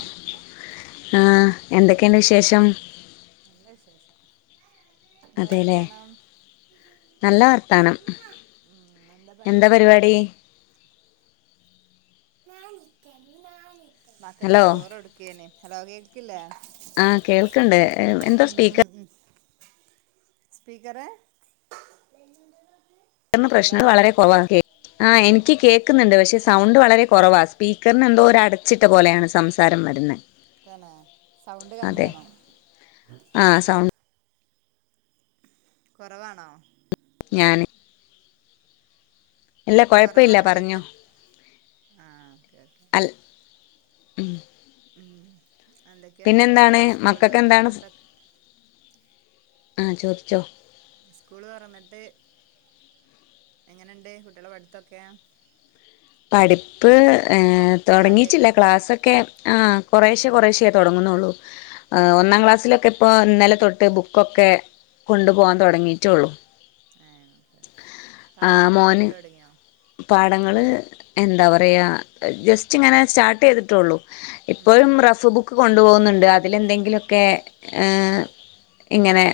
ആ ആ എന്തൊക്കെയുണ്ട് വിശേഷം നല്ല വിശേഷം എന്താ വർത്താനം അതെല്ലേനല്ല വർത്താനം ഉം പണി എന്താ പരിപാടി മക്കക്ക് ഹലോ ചോറ് കൊട്ക്കെന് ഹലോ കേക് ക്കില്ലേ ആ കേൾക്ക്ണ്ടേ എന്താ ഉം സ്പീക്കർ ഉം സ്പീക്കറ് വ്ട്ന്ന് ഹലോ പ്രശ്നള് വളരെ കൊറവ കേ ആ എനിക്ക് കേക്ക്ന്നുണ്ട് പക്ഷെ സൗണ്ട് വളരെ കൊറവാ സ്പീക്കറിനെന്തോരു അടച്ചിട്ട പോലെ സംസാരം വരുന്നേ തന്നെ സൗണ്ട് കമ്മിയാണോ ആഹ് സൗണ്ട് കുറവാണോ ഞാൻ ഇല്ല കൊഴപ്പല്ല കുറവാണോയിക്ക് പറഞ്ഞോ ആ ഓക്കെ അൽ ഉം ഉം എന്തൊക്കെണ്ട് സ്കൂള് തോ റന്നിട്ടൊക്കെ ആചോദിച്ചോ സ്കൂള് ഓർന്ന്ട്ട് എങ്ങനെുണ്ട് കുട്ടികളെ പടുത്തൊക്കെ പഠിപ്പ് അ സ്റ്റാർട്ട് തോടങ്ങിട്ടില്ല ചെയ്തോ ക്ലാസ്സൊക്കെ ആ കൊറേഷ്യ ഉം കൊറേഷ്തോ ടങ്ങുന്നുള്ളൂഹ ആ ഒന്നാം ക്ലാസ്സിലൊക്കെ ഇപ്പോ ഇന്നലെ തൊട്ട് ബുക്കൊക്കെ കൊണ്ടു പോകാൻ തോ ടങ്ങിട്ടുള്ളൂ ഏഹ് ഓക്കെ ആ പാടങ്ങളൊക്കെ മോന് എടുക്കല് തൊടങ്ങിയോ പാ ഞങ്ങള് എന്താ പറയാ ജസ്റ്റ് ഇങ്ങനെ സ്റ്റാർട്ട് ചെയ്തിട്ടോള്ളൂ ഉം ഇപ്പോഴും ഉം റഫ് ബുക്ക് കൊണ്ടു പോകു അതിലെന്തെങ്കിലോ ക്കെ ഇങ്ങനെ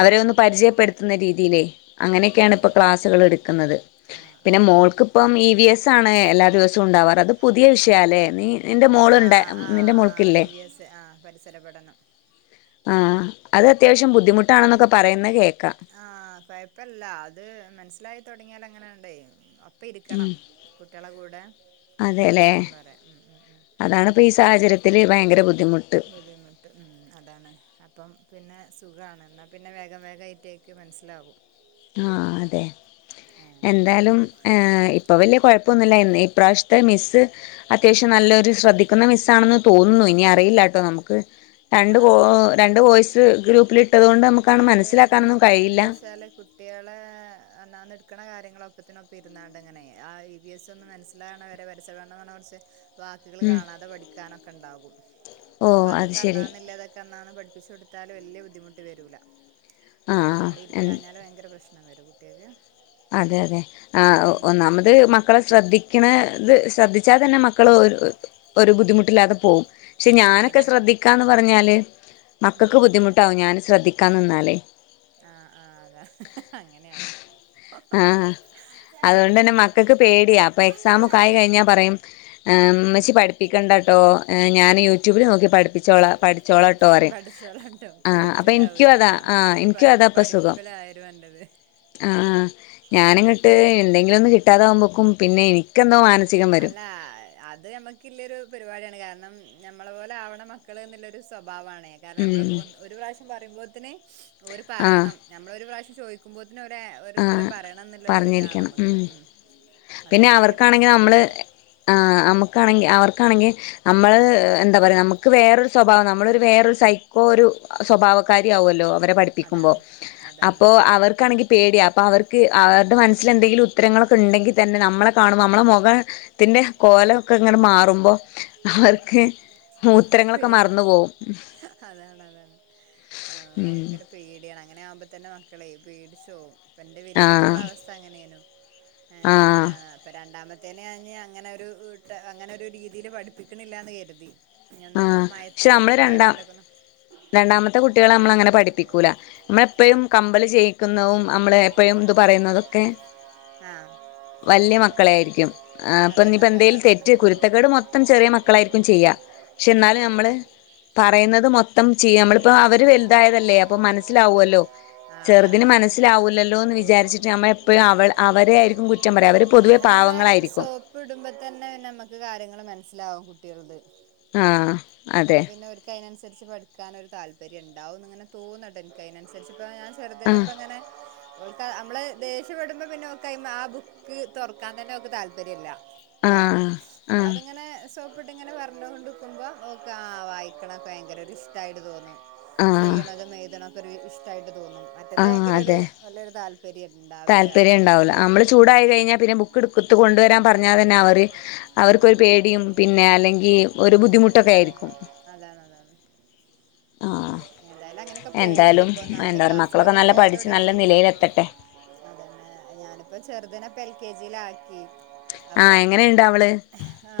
അവരെ ഒന്ന് പരിചയപ്പെടുത്തുന്ന രീതിയിലേ അങ്ങനെയൊക്കെയാണ് ഇപ്പോൾ ആഹ് ക്ലാസ്സുകൾ എടുക്കുന്നത് ആഹ് പിന്നെ ആഹ് അത് ശരി മോൾക്കിപ്പം ഇ വി എസ് മെ എല്ലാ ദിവസവും ഉണ്ടാവാറ് അത് പുതിയ വിഷയല്ലേ നീ നിന്റെ മോള് ണ്ട് ആഹ് നിന്റെ ആഹ് മോൾക്കി ആഹ് ല്ലേ ഇ വി എസ് ആഹ് പരിസര പഠനം ആ അത് അത്യാവശ്യം ബുദ്ധിമുട്ടാണെന്നൊക്കെ പറയുന്നത് കേ ആഹ് കൊഴപ്പല്ല അത് മനസ്സിലായിത്തോ ടങ്ങിയാലങ്ങനെണ്ടെ അപ്പ ഇരിക്കണം കുട്ടികളെ കൂടെ അപ്പ അതെല്ലേ ഇരിക്കണം വരെ ഉം ഉം ഉം അതാണിപ്പോൾ ഈ സാഹചര്യത്തിൽ ഭയങ്കര ബു ബുദ്ധിമുട്ട് ഉം അതാണ് അപ്പം പിന്നെ സുഖാണ് എന്നാ പിന്നെ വേഗം വേഗം ആയിറ്റെക് മനസ്സിലാകും ആ അതെ ഏഹ് എന്താലും ഏഹ് ഇപ്പൊ വല്യ കൊഴപ്പൊന്നുല്ല എന്നാ ഈപ്രാവശത്തെ മിസ്സ് അത്യാവശ്യം ഉം നല്ലൊരു ശ്രദ്ധിക്കുന്ന മിസ്സാണെന്ന് തോന്നുന്നു ഇനി അറിയില്ലാട്ടോ നമുക്ക് രണ്ട് കോ ആഹ് രണ്ടു കോയിസ് ത് ഗ്രൂപ്പിലി അത് ഞമ് ആ അ എന്താച്ചാല് കുട്ടിക ക്കളേ അന്നന്ന എട്ക്കണ കാര്യങ്ങള ഒപ്പത്തിനൊപ്പ ഇരുന്നാണ്ട് അങ്ങനെ ആ ഇ ബി എസ് ഒന്ന് മനസ്സിലാകണ വരെ പരിസരപടനൊന്ന് കുറച്ച് വാക്കുകള് ഉം കാണാതെ പഠിക്കാനൊക്കെ ഉണ്ടാകും ഓ അപ്പ അത് അതൊക്കെ ശരി അന്നാന്നല്ലതൊക്കെ അന്നാന്ന് പഠിപ്പിച്ച് കൊടു ത്താല് വല്യ ബുദ്ധിമുട്ട് വരൂല്ല മറ്റേ ആഹ് നമ്മള് ആഹ് ഇരിക്കാഞ്ഞാല് ഭയങ്കര പ്രശ് ഞാവര കൂട്ടാ അരി അതെ അതെ ആ ഒ ഒന്നാമ്മത് മക്കളെ സ്കൂ ശ്രദ്ധിക്ക്‌ണ് ത് ശ്രദ്ധിച്ചാൽ തന്നെ മക്കൾ ഒരു ഒരു ബുദ്ധിമുട്ടില്ലാതെ പോവും ക്ഷെ ആഹ് ഞാനൊക്കെ അതാ ശ്രദ്ധിക്കാ പറഞ്ഞാല് ഉം മക്കക്ക് ബുദ്ധിമുട്ടാവും ഞാന് ശ്രദ്ധി ക്കാ നിന്നാലേ ആ ആ അതാ അങ്ങനെയാണോ ആഹാ അതുകൊണ്ട് തന്നെ മക്കക്ക് പേടിയാ അപ്പൊ അഞ്ച് എക്സാമൊക്കായി വാച്ച് കഴിഞ്ഞാ പറയും ആ ഉമ്മച്ചി അഞ്ച് വാച്ച് പഠിപ്പിക്കണ്ടാ ട്ടോ ഞാന് യൂട്യൂബിൽ നോക്കി പഠിപ്പിച്ചോളാം പഠിപ്പിച്ചോളാ ട്ടോ പറയും പഠിച്ചോളാട്ടോ ആ അപ്പം എനിക്കും പേടിച്ചിട്ടാവൂല അതാ ആ അമ്മാതിരി എനിക്കും പഠി അതാ പ്പം സുഖം പഠിപ്പിലായിരുന്നു എന്റത് ആഹ് ആഹ് ഞാനിങ്ങട്ട് എന്തെങ്കിലൊന്ന് കിട്ടാതാ വുമ്പോക്കും പിന്നെ എനിക്കെന്തോ മാ അല്ല അത് ഞമ്മക്കില്ലെരു പരിപാട്യാണ് കാര് ണം ഞമ്മളെ പോലാവണം മക്കള്ന്ന്ല്ലൊരു സ്വപ് ഭാവാണെ കാരണം ഞമ്മള് ഉം ഒന്ന് ഒര് പ്രാശ്യം പറിമ്പോത്ത്ന് ഓര് ആഹ് പറയണം ഞമ്മളൊര് പ്രാശ്യം ചോയ്ക് ന്നോരെ ഓരുത്തരം ആഹ് പറയണംന്ന്ള്ളെരു താണമ്മക്ക് ഉം അതാണ് വല്യ പ്രശ്നം വര്ണ ആ അമ്മക്കാണെങ്കി അവർക്കാണെങ്കി നമ്മ അത് എന്താ പറയാ നമ്മുക്ക് വേറൊരു സ്വഭാവം, നമ്മളൊരു വേറൊരു സൈക്കോ ഒരു സ്വഭാവക്കാരി ആകുവല്ലോ അവരെ പഠിപ്പിക്കുമ്പോ, അതാണ് അതാണ് അപ്പോ അതാണ് അവർക്കാണെങ്കി അപ്പോ അവർക്ക് അവര്ടെ മനസ്സിലെന്തെങ്കിലും ഉത്തരങ്ങളൊക്കെ ഇണ്ടെങ്കി തന്നെ നമ്മളെ കാണുമ്പോൾ നമ്മളെ മുഖ ത്തിൻ്റെ കോലൊക്കെങ്ങനെ മാറുമ്പോ അവർക്ക്, പേ ഉത്തരങ്ങളൊക്കെ മറന്നു പോകും. അതാണ് അതാണ് ആഹ് [inaudible] ഹ്മ്മ് ഭയങ്കര പേടിയാണ് അങ്ങനെ ആവുമ്പോ തന്നെ മക്കളേ പേടിച്ച് പോവും. പ്പൊ എന്റെ വല്യ മോളെ ആഹ് അവസ്ഥ അങ്ങനെനു ആഹ് [unintelligible] അങ്ങനെ ഒരു ട്ട അങ്ങനൊരു രീതി ഇതില് പഠിപ്പിക്ക്ണില്ലാന്ന് കരുതി. ആ ഒന്ന് പക്ഷെ മയത്തിലും നമ്മള് രണ്ടാ കാര്യത്തിലൊക്കെ ഒന്ന് രണ്ടാമത്തെ കുട്ടികളെ നമ്മളങ്ങനെ പഠിപ്പിക്കൂല. നമ്മളെപ്പഴും ആഹ് കമ്പല് ചെയ്യിക്കുന്നവും നമ്മള് എപ്പോഴും ഇത് പറയുന്നതും ക്കെ ആഹ് [inaudible] വല്യ മക്കളെ ആയിരിക്കും. ആ അതന്നെ അതന്നെ അപ്പനിപ്പന്തേലും അതന്നെ തെറ്റ് കുരുത്തക്കേട് മൊത്തം ചെറിയ മക്ക ക്കളായിരിക്കും ചെയ്യാ പക്ഷെ ആഹ് എന്നാലും നമ്മള് ഉം പറയുന്നത് മൊത്തം ചെയ്യ, നമ്മളിപ്പൊ അവര് വലുതായതല്ലേ അപ്പം അതെ മനസ്സിലാവല്ലോ, ആഹ് അതാണ് ചെറുതിന് അതാണ് മനസ്സിലാകൂല്ലല്ലോ എന്ന് വിചാരിച്ചിട്ട് നമ്മളെപ്പഴും അവളെ അവരെ ആയിരിക്കും കുറ്റം പറയാ അവര് പൊതുവെ അത് നമ്മളെ പാവങ്ങളായിരിക്കും സോപ്പ് ഇടുമ്പോ തന്നെ പിന്നെ നമ്മക്ക് കാര്യങ്ങൾ മനസ്സിലാകും ല്ലോ കുട്ടിയോൾത്. ആാാ അപ്പൊ പിന്നെ ഓർക്ക് അതിനനുസരിച്ച് പഠിക്കാനൊരു താല് [unintelligible] ഉണ്ടാവുന്ന് തോന്നട്ടോ എനിക്ക് അതിനനുസരിച്ച് ഇപ്പ ഞാൻ ആഹ് ചെറുതിനെപ്പങ്ങനെ ഓൾക്കാ നമ്മള് ദേഷ്യപ്പെടുമ്പോ പിന്നെ ഓക്ക് ആ ബുക്ക് തൊറക്കാൻ തന്നെ ഓൾക്ക് താല്പര്യല്ല ഏഹ് ആഹ് ആഹ് നമ്മളതിങ്ങനെ സോ പ്പിട്ടിങ്ങനെ പറഞ്ഞോണ്ടിക്കുമ്പോൾ ഓ ബുക്ക്‌ ആഹ് വായിക്ക്ണൊക്കെ ഭയങ്കര ഒരു ഇഷ്ട്ടായിട്ട് തോന്നും. ആഹ് ചെയ്യ്ണതും എഴുത്ണോം [unintelligible] ഇഷ്ട്ടായിട്ട് ആഹ് അതെ, താല്പര്യം ഉണ്ടാവില്ല താല്പര്യം അറിയുന്നത് ഇണ്ടാവൂല. നമ്മള് ചൂടായി കഴിഞ്ഞാൽ പിന്നെ ബുക്ക് എടുക്ക ബുക്കൊണ്ടുവരാൻ പറഞ്ഞാൽ തന്നെ അവര് അവർക്കൊരു പേടിയും പിന്നെ അല്ലെങ്കി ഈ ഒര് ബുദ്ധിമുട്ടൊക്കേയ്ര്ക്കും അതാണ് അതാണ് ആഹ് ഏതായാലും അങ്ങനെയൊക്കെ പോവ്ണ്ട് എന്തായാലും ഇപ്പൊ ഒന്നാമത് എന്താ പറ മക്കളൊക്കെ ക്ലാസ്സിലൊക്കെ നല്ല പഠിച്ച് നല്ല പോവലൊടങ്ങി നിലയിലെത്തട്ടെ എൽകെജീലാക്കി ആഹ് അപ്പം എങ്ങനെയുണ്ട് അവള്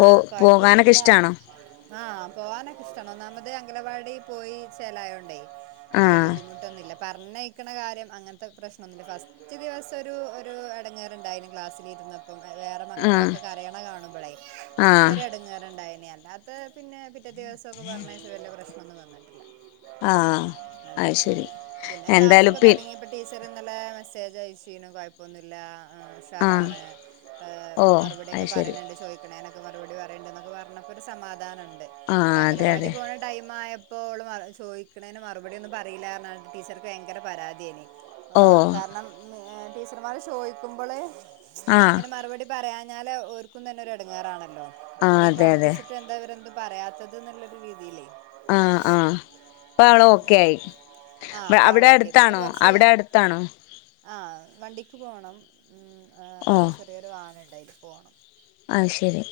പോ പോകാനൊക്കെ കൊഴപ്പാെന്നുല്ല ഇഷ്ടാണോ ആഹ് പോവാനൊ ഒന്നാമത് അംഗനവാടി പോയി ചേലായോണ്ടേ വല്യ ആഹ് ബുദ്ധിമുട്ടൊന്നുല്ല പർഞ്ഞയ്ക്ക്ണ കാര്യം അങ്ങൻത്തെ പ്രശ്നൊന്നുല്ല ഫസ്റ്റ് ദിവസം ഒരു ഒരു എടങ്ങേറ്ണ്ടായ്നി ക്ലാസ്സിലിര്ന്ന വേറെ ആഹ് മക്കളൊക്കെ കരയ്ണ കാണുമ്പളേ ആഹ് അപ്പൊര് എടെങ്ങേറ്ണ്ടായ് അല്ലാത്ത പിന്നെ പിറ്റേ ദിവസം ഇപ്പോ പറഞ്ഞയച്ചതല്ലേ പ്രശ്നം ആ അതെ അയ്ശരി എന്തായാലും പിൻ ഇവിടെ മെസ്സേജ് അയച്ചിനു കുഴപ്പമൊന്നുല്ല ആഹ് ഉഷാറാണ് ഓഹ് മറുപടിയൊക്കെ അത് ശരി പറയുന്നുണ്ട് ചോദിക്കണേനൊക്കെ മറുപടി പറയണ്ടൊക്കെ പറഞ്ഞപ്പോ സമാധാനമുണ്ട് ഇവിടെ ആഹ് അതെ അംഗനവാടി അതെ പോണ ടൈം ആയ ഇപ്പോൾ അവൾ ചോദിക്കുന്നതിന് മറുപടിയൊന്നും പറീല ടീച്ചർക്ക് ഭയങ്കര പരാതിയാ ആഹ് ഓഹ് കാരണം ടീച്ചർമാര് ചോയിക്കുമ്പോള് ആഹ് ഇങ്ങനെ മറുപടി പറയാൻ ഞാല് ഓർക്കും തന്നെ ഒരു ഇടങ്ങേറാണ് ആഹ് ഇത്രയും അതെ അതെ പഠിപ്പിട്ട് എന്താ അവരെന്തും പറയാത്ത അതന്നുള്ളൊരു രീതില്ലേ ആ ആ ഇപ്പൊ അവള് എന്താ ഓക്കെ ആയി ആ അപ്പ ആള് അവിടെ ഓക്കെ പിന്നെ അടുത്താണോ കൊറച്ച് അവിടെ അടുത്താണോ ആ വണ്ടിക്ക് പോണം ഉം ഒരു ചെറിയൊരു വാ നുണ്ട് എന്തായാലും പോണം ആ ശരി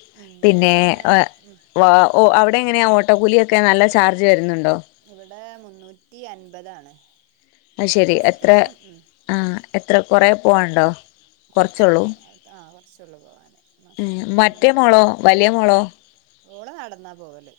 പിന്നെ ഉം അ ഒ അവിടെ എങ്ങനെയാ ഓ ഓട്ടോ കൂലിയൊക്കെ നല്ല ചാർജ് വരുന്നുണ്ടോ ഇവിടെ മുന്നൂറ്റി അൻപതാണ് അത്ശരി എത്ര മാസത്തില് ഉം ആ എത്ര കുറേ പോവാണ്ടോ കുറച്ചൊക്കെ ആ കൊറച്ച പോവാന് ഉം മാസത്തില് മറ്റേ മോളോ വലിയ മോളോ ഓള നടന്നാ പോവല്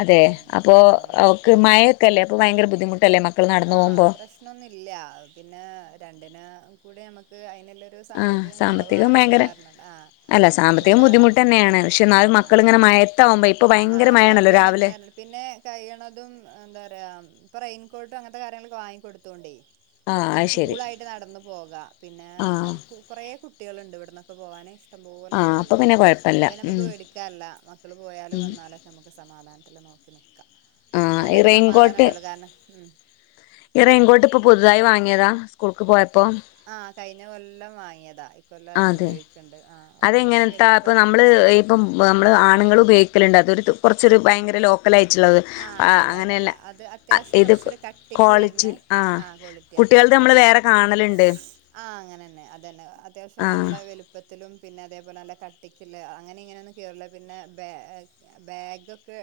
അതെ ഉം അപ്പൊ ആ ഓള് അവക്ക് മഴയൊക്കെല്ലേ ഭയങ്ക ബുദ്ധിമുട്ടല്ലേ മ ആ പ്രശ്നൊന്നുമില്ല പിന്നെ രണ്ടിന കൂടി നമക്ക് ക്ക് ആയി ആഹ് സാമ്പത്തികം കുറവായത് ഭയങ്കര കാരണം ആ അല്ല സാമ്പത്തികം അതുകൊണ്ടാണ് ബുദ്ധിമുട്ട് തന്നെയാണ് പക്ഷെ എന്നാലും ആ മക്കളിങ്ങനെ മയത്താവുമ്പോ ഇപ്പൊ ആ ഭയങ്കര മഴയാണല്ലോ അതകുമ്പോ രാവിലെ ഇടങ്ങേറ് പിന്നെ കഴിയണതും എന്താ പറയാ റെയിൻ ക്കോട്ടും അങ്ങനത്തെ കാര്യങ്ങളൊക്ക വാങ്ങി കൊടുക്കണ്ടേ ആഹ് ഒക്കൊന്ന് അത് ശരി കൂളായിട്ട് നടന്ന പോകാം പിന്നെ ആഹ് കുറെ കുട്ടികളുണ്ട് ഇവിടന്നൊക്കെ പോകാനാന് ഇഷ്ടംപോലെ ആഹ് അപ്പൊ മക്കളുണ്ട് പിന്നെ കൊഴപ്പല്ല അതു നമുക്ക് ഉം പേടിക്കാനില്ല മക്കള് പോയാലും വന്നാലൊക്കെ നമുക്ക് സമാധാനം അല്ല നോക്കിന ആഹ് ഈ എന്നാലൊരു സമാധാനം റെയിൻകോട്ട് ഉണ്ട കാരണം ഈ റൈൻകോട്ട് ഇപ്പൊ പുതുതായി വാങ്ങിയതാ സ്കൂൾക്ക് പോയ ആഹ് കഴിഞ്ഞ കൊല്ലം വാങ്ങിയതാ ഈ കൊല്ലം അത് തന്നെ അതെ ഉപയോഗിക്കണ്ട് ആഹ് അപ്പൊ കൊറച്ചു അതെങ്ങനത്താ ഇപ്പൊ വലിപ്പം ലുണ്ട് അതൊരു കുറച്ചൊരു ഭയങ്കര ലോ മക്കലായിട്ടുള്ളത് ആഹ് അങ്ങനെയല്ല ഇത് വരുന്നേ ആഹ് ക്വാളിറ്റി കുട്ടികൾത് അത്യാവശ്യം നമ്മള് നല്ലൊരു വേറെ ആഹ് കാണലുണ്ട് ആ അങ്ങനെ തന്നെ അതന്നെ അത്യാവശ്യം ആഹ് നല്ല വലുപ്പ ത്തിലും പിന്നെ അതേപോലെ നല്ല കട്ടിക്ക അങ്ങനെ ഇങ്ങനൊന്നും കീറുല്ല പിന്നെ ബാഗ് ബാഗൊക്കെ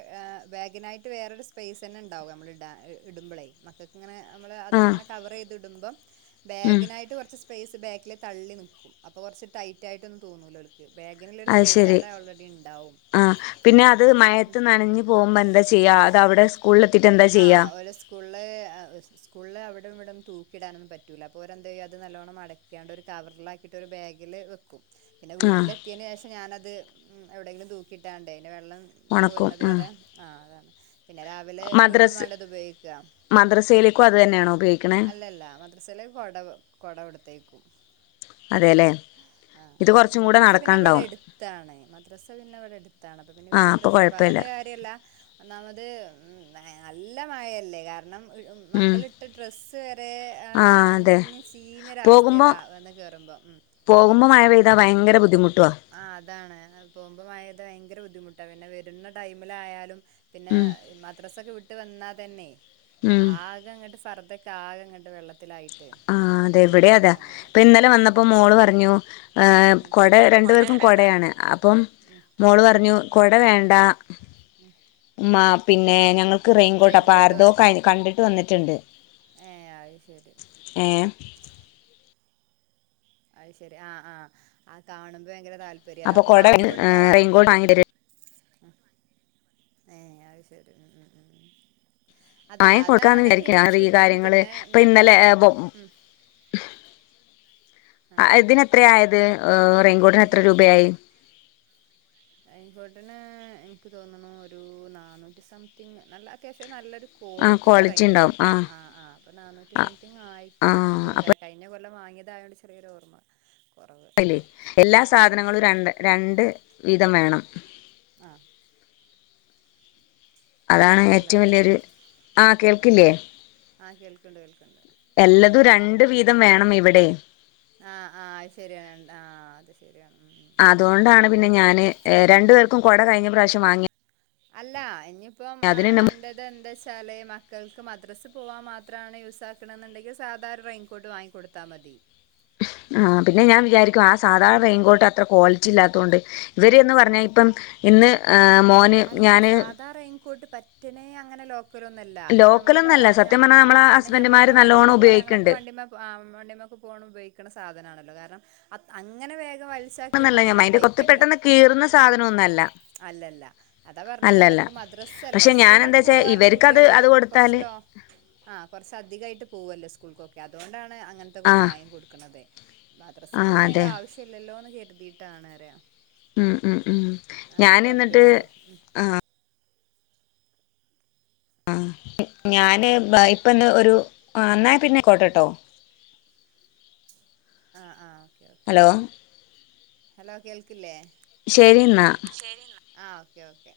ബാഗിനായി വേറൊരു സ്പേസ് തന്നെ ഉണ്ടാവും നമ്മൾ ഇടാൻ ഇടുമ്പളെ മക്കൾക്ക് ഇങ്ങനെ നമ്മള് ആഹ് അതിങ്ങനെ കവറ് ചെയ്തു ടുമ്പം ഉം ബാഗിനായിട്ട് കുറച്ച് സ്‌ സ്പേസ് ബാക്കില് തള്ളി നിൽക്കും അപ്പോൾ കുറച്ച് ടൈറ്റ് ആയിട്ടൊന്നും തോന്നു അത് ശരി ഉണ്ടാവും ആഹ് പിന്നെ ആഹ് അത് അപ്പം മയത്ത് ഉം. നനഞ്ഞു പോകുമ്പോ എന്താ ചെയ്യാ അതവിടെ സ്‌ ആഹ് ഒരു സ്കൂളില് ആ സ്കൂളില് അവിടെം ഇവിടെം തൂക്കു കിടാനൊന്നും പറ്റില്ല അപ്പോൾ ഒരെന്തുചെയ്യും അത് നല്ലവണ്ണം മടക്കിയാണ്ട് ഒരു കവറിലാക്കിട്ട് ഒരു ബാഗില് വെക്കും പിന്നെ ആഹ് വീട്ടിലെത്തിയെന് ശേഷം ഞാനത് ഉമ് എവിടെങ്കിലും തുക്കിട്ടാണ്ടെ വെള്ളം ഒണക്കും തോരുന്നത് ആഹ് വരെ ആ അതാണ് പിന്നെ രാവിലെ വീണ്ടും മദ്രസ് വേണ്ടത് ഉപയോഗിക്കുക മദ്രസയിലേക്കും അത് തന്നെയാണോ ഉപയോഗിക്കണേ അല്ലല്ല മദ്രസയില് കൊട കൊടുത്തയ്ക്കും അതെല്ലേ ആ ഇത് കുറച്ചും കൂടെ മദ്രസ പിന്നെ ഇവിടെ നടക്കാണ്ടാവും എടുത്താണ് മദ്രസ പിന്നെ ഇവിടെ എടുത്താണ് അപ്പൊ പിന്നെ ആഹ് വല്ല്യ അപ്പൊ പ്രശ്നം കൊഴപ്പല്ല പറഞ്ഞിട്ട് കാര്യല്ല ഒന്നാമത് ഉം [unintelligible] നല്ല മഴയല്ലേ കാരണം ഉം മക്കളിട്ട ഡ്രസ്സ് വരെ എ ആഹ് അതെ നനഞ്ഞ് പോകുമ്പോ ചീഞ്ഞൊരവസ്ഥയിലാ വന്ന് കേറുമ്പം ഉം താ ഭയങ്കര ബുദ്ധിമു ആ അതാണ് പോവുമ്പ മഴ പെയ്ത ഭയങ്കര ബുദ്ധിമുട്ട് ട്ട പിന്നെ വരുന്ന ടൈമിലായാലും പിന്നെ ഉം മദ്രാസ ഒക്കെ വിട്ട് വന്നാ തന്നെ ഉം ആകെ അങ്ങോട്ട് ഫർദൊക്കാകെ അങ്ങട്ട് വെള്ളത്തി ആ അതെ ഇവിടെം അതാ ഇപ്പൊ ഇന്നലെ വന്നപ്പോ മോള് പറഞ്ഞു എഹ് കുട രണ്ടു പറയാ ഉം കൊട പേർക്കും രണ്ട് കുടയാണ് അപ്പം മോള് പറഞ്ഞു കുട വേണ്ട ഉമ്മാ പിന്നെ ഞങ്ങൾ ക്ക് റെയിൻകോട്ട് അപ്പ ആരതോ റെയിൻകോട്ട് കണ്ടിട്ട് വന്നിട്ടുണ്ട് ഏ അത് ശരി ഏ അയ് ശെരി ആ ആ അ കാണുമ്പോ ഭയങ്കര താല്പര്യ അപ്പൊ കൊട വാങ്ങിക്കൊടുത്താളാ റെയിൻകോട്ട് വാങ്ങി തര ഏ അയ് ശരി മ് മ് ആയ കൊടുക്കാന്ന് വിചാരിക്ക അറ സുഖം കാര്യങ്ങള് പിന്നെ ഇപ്പ ഞാൻ പ ഇന്നലെ ബൊ ഉം ആ അ ഇതിനെത്രയായത് ആ റെയിൻകോട്ടിന് എത്ര രൂപയായി റെയിൻ കോട്ടിന് എനിക്ക് തോന്നുണു ഒരു നാന്നൂറ്റി സംതിങ് നല്ല അത്യാവശ്യം നല്ലൊരു ആഹ് ക്വാളിറ്റിള്ള ക്വാളിറ്റി ഉണ്ടാവും റയിൻകോട്ട ആഹ് ആഹ് അപ്പോ നാനൂറ്റി സംതിങ് ആയി ന്ന് ആഹ് തോന്നു അപ്പൊ കഴിഞ്ഞ കൊല്ലം വാങ്ങി ഇതായോണ്ട് ചെറിയൊരോർമ്മ അയില് എല്ലാ സാധനങ്ങളും രണ്ട് രണ്ട് വീധം വേണം ആഹ് അതാണ് ഏറ്റവും വലിയൊരു ആ ആ കേൾക്കില്ലേ ആഹ് കേൾക്കണ്ട് കേൾക്കണ്ട് എല്ലതും രണ്ട് വീ വേണം ഇവിടെയും ആഹ് ആഹ് അത് ശെരിയാണ് ആഹ് അത് ശെരിയാണ് അതുകൊണ്ടാണ് പിന്നെ ഞാന് രണ്ടു ഉം പേർക്കും കൊട കഴിഞ്ഞ പ്രാവശ്യം വാങ്ങിയ അല്ല ഇനി ഇപ്പം അതിന് ന അന്റെത് എന്താ വച്ചാല് മക്കൾക്ക് മ ദ്രാസെ പോവാൻ മാത്രാണ് യൂസാക്കണ് എന്നുണ്ടെങ്കിൽ സാധാ ഒരു റെയിൽ കോട്ട് വാങ്ങി കൊടുത്താ മതി ആ പിന്നെ ഞാൻ വിചാരിക്കും ആ സാധാരണ റെയിൻകോട്ട് അത്ര ക്വാളിറ്റി ഇല്ലാത്തോണ്ട് ഇവര്ന്ന് പറഞ്ഞാ ഇപ്പം ഇന്ന് ഏഹ് അല്ല സാധാ റെയിൽകോട്ട് പറ്റനേ അങ്ങനെ ലോ ക്കലാന്നുമല്ല അപ്പം ഞമ്മൾ ലോക്കലൊന്നല്ല സത്യം ഞമ്മ പറഞ്ഞാൽ ആ നമ്മളെ കാരണം ഹസ്ബൻഡുമാര് ഞമ്മളൊക്കെ വണ്ടിമേൽ നല്ലോണം പോണ് ഞങ്ങളൊക്കെ ഉപയോഗിക്ക്ണ്ട് വണ്ടിമ്മേ വണ്ടിമേക്കെ പോകണം ഉപയോഗിക്കുന്ന സാധനമാണ്. കാരണം അ അങ്ങനെ വേ അന്നല്ല ഞാൻ അതിന്റെ കൊത്തി പെട്ടെന്ന് കീറുന്ന സാധനം ഒന്നല്ല. അല്ലല്ല അതാ പറഞ്ഞത് അപ്പ എനിക്ക് മദ്രസല്ലേ സ്കൂളിലൊക്കെ എന്താ വെച്ചാ പോവാർന്ന ഇവർക്കത് കുട്ടികൾ അത് കൊടുത്താല് കുറച്ചല്ലോ ആ കുറച്ച അധികമായിട്ട് പോവല്ലോ സ്കൂൾക്കൊക്കെ. അതുകൊണ്ടാണ് ആ അങ്ങനത്തൊക്കെയൊന്ന് വാങ്ങി കൊടുക്കണത് മദ്രസക്ക് ആ പിന്നെ അതിന്റെ അതെ ആവശ്യ ഇല്ലല്ലോന്ന് കരുതിയിട്ടാണര ഉം ഉം ഉം ഞാൻ എന്നിട്ട് കൊടപേച്ച് ഉം ആഹ് ആ ഞാന് ഇപ്പന്ന് ഒരുന്നായ പിന്നെ കോട്ടാട്ടോ. ആ ആഹ് ഹലോ ഹലോ കേൾക്കില്ലേ? ശരി എന്നാ ശരി എന്നാ ആ ഓക്കെ ഓക്കെ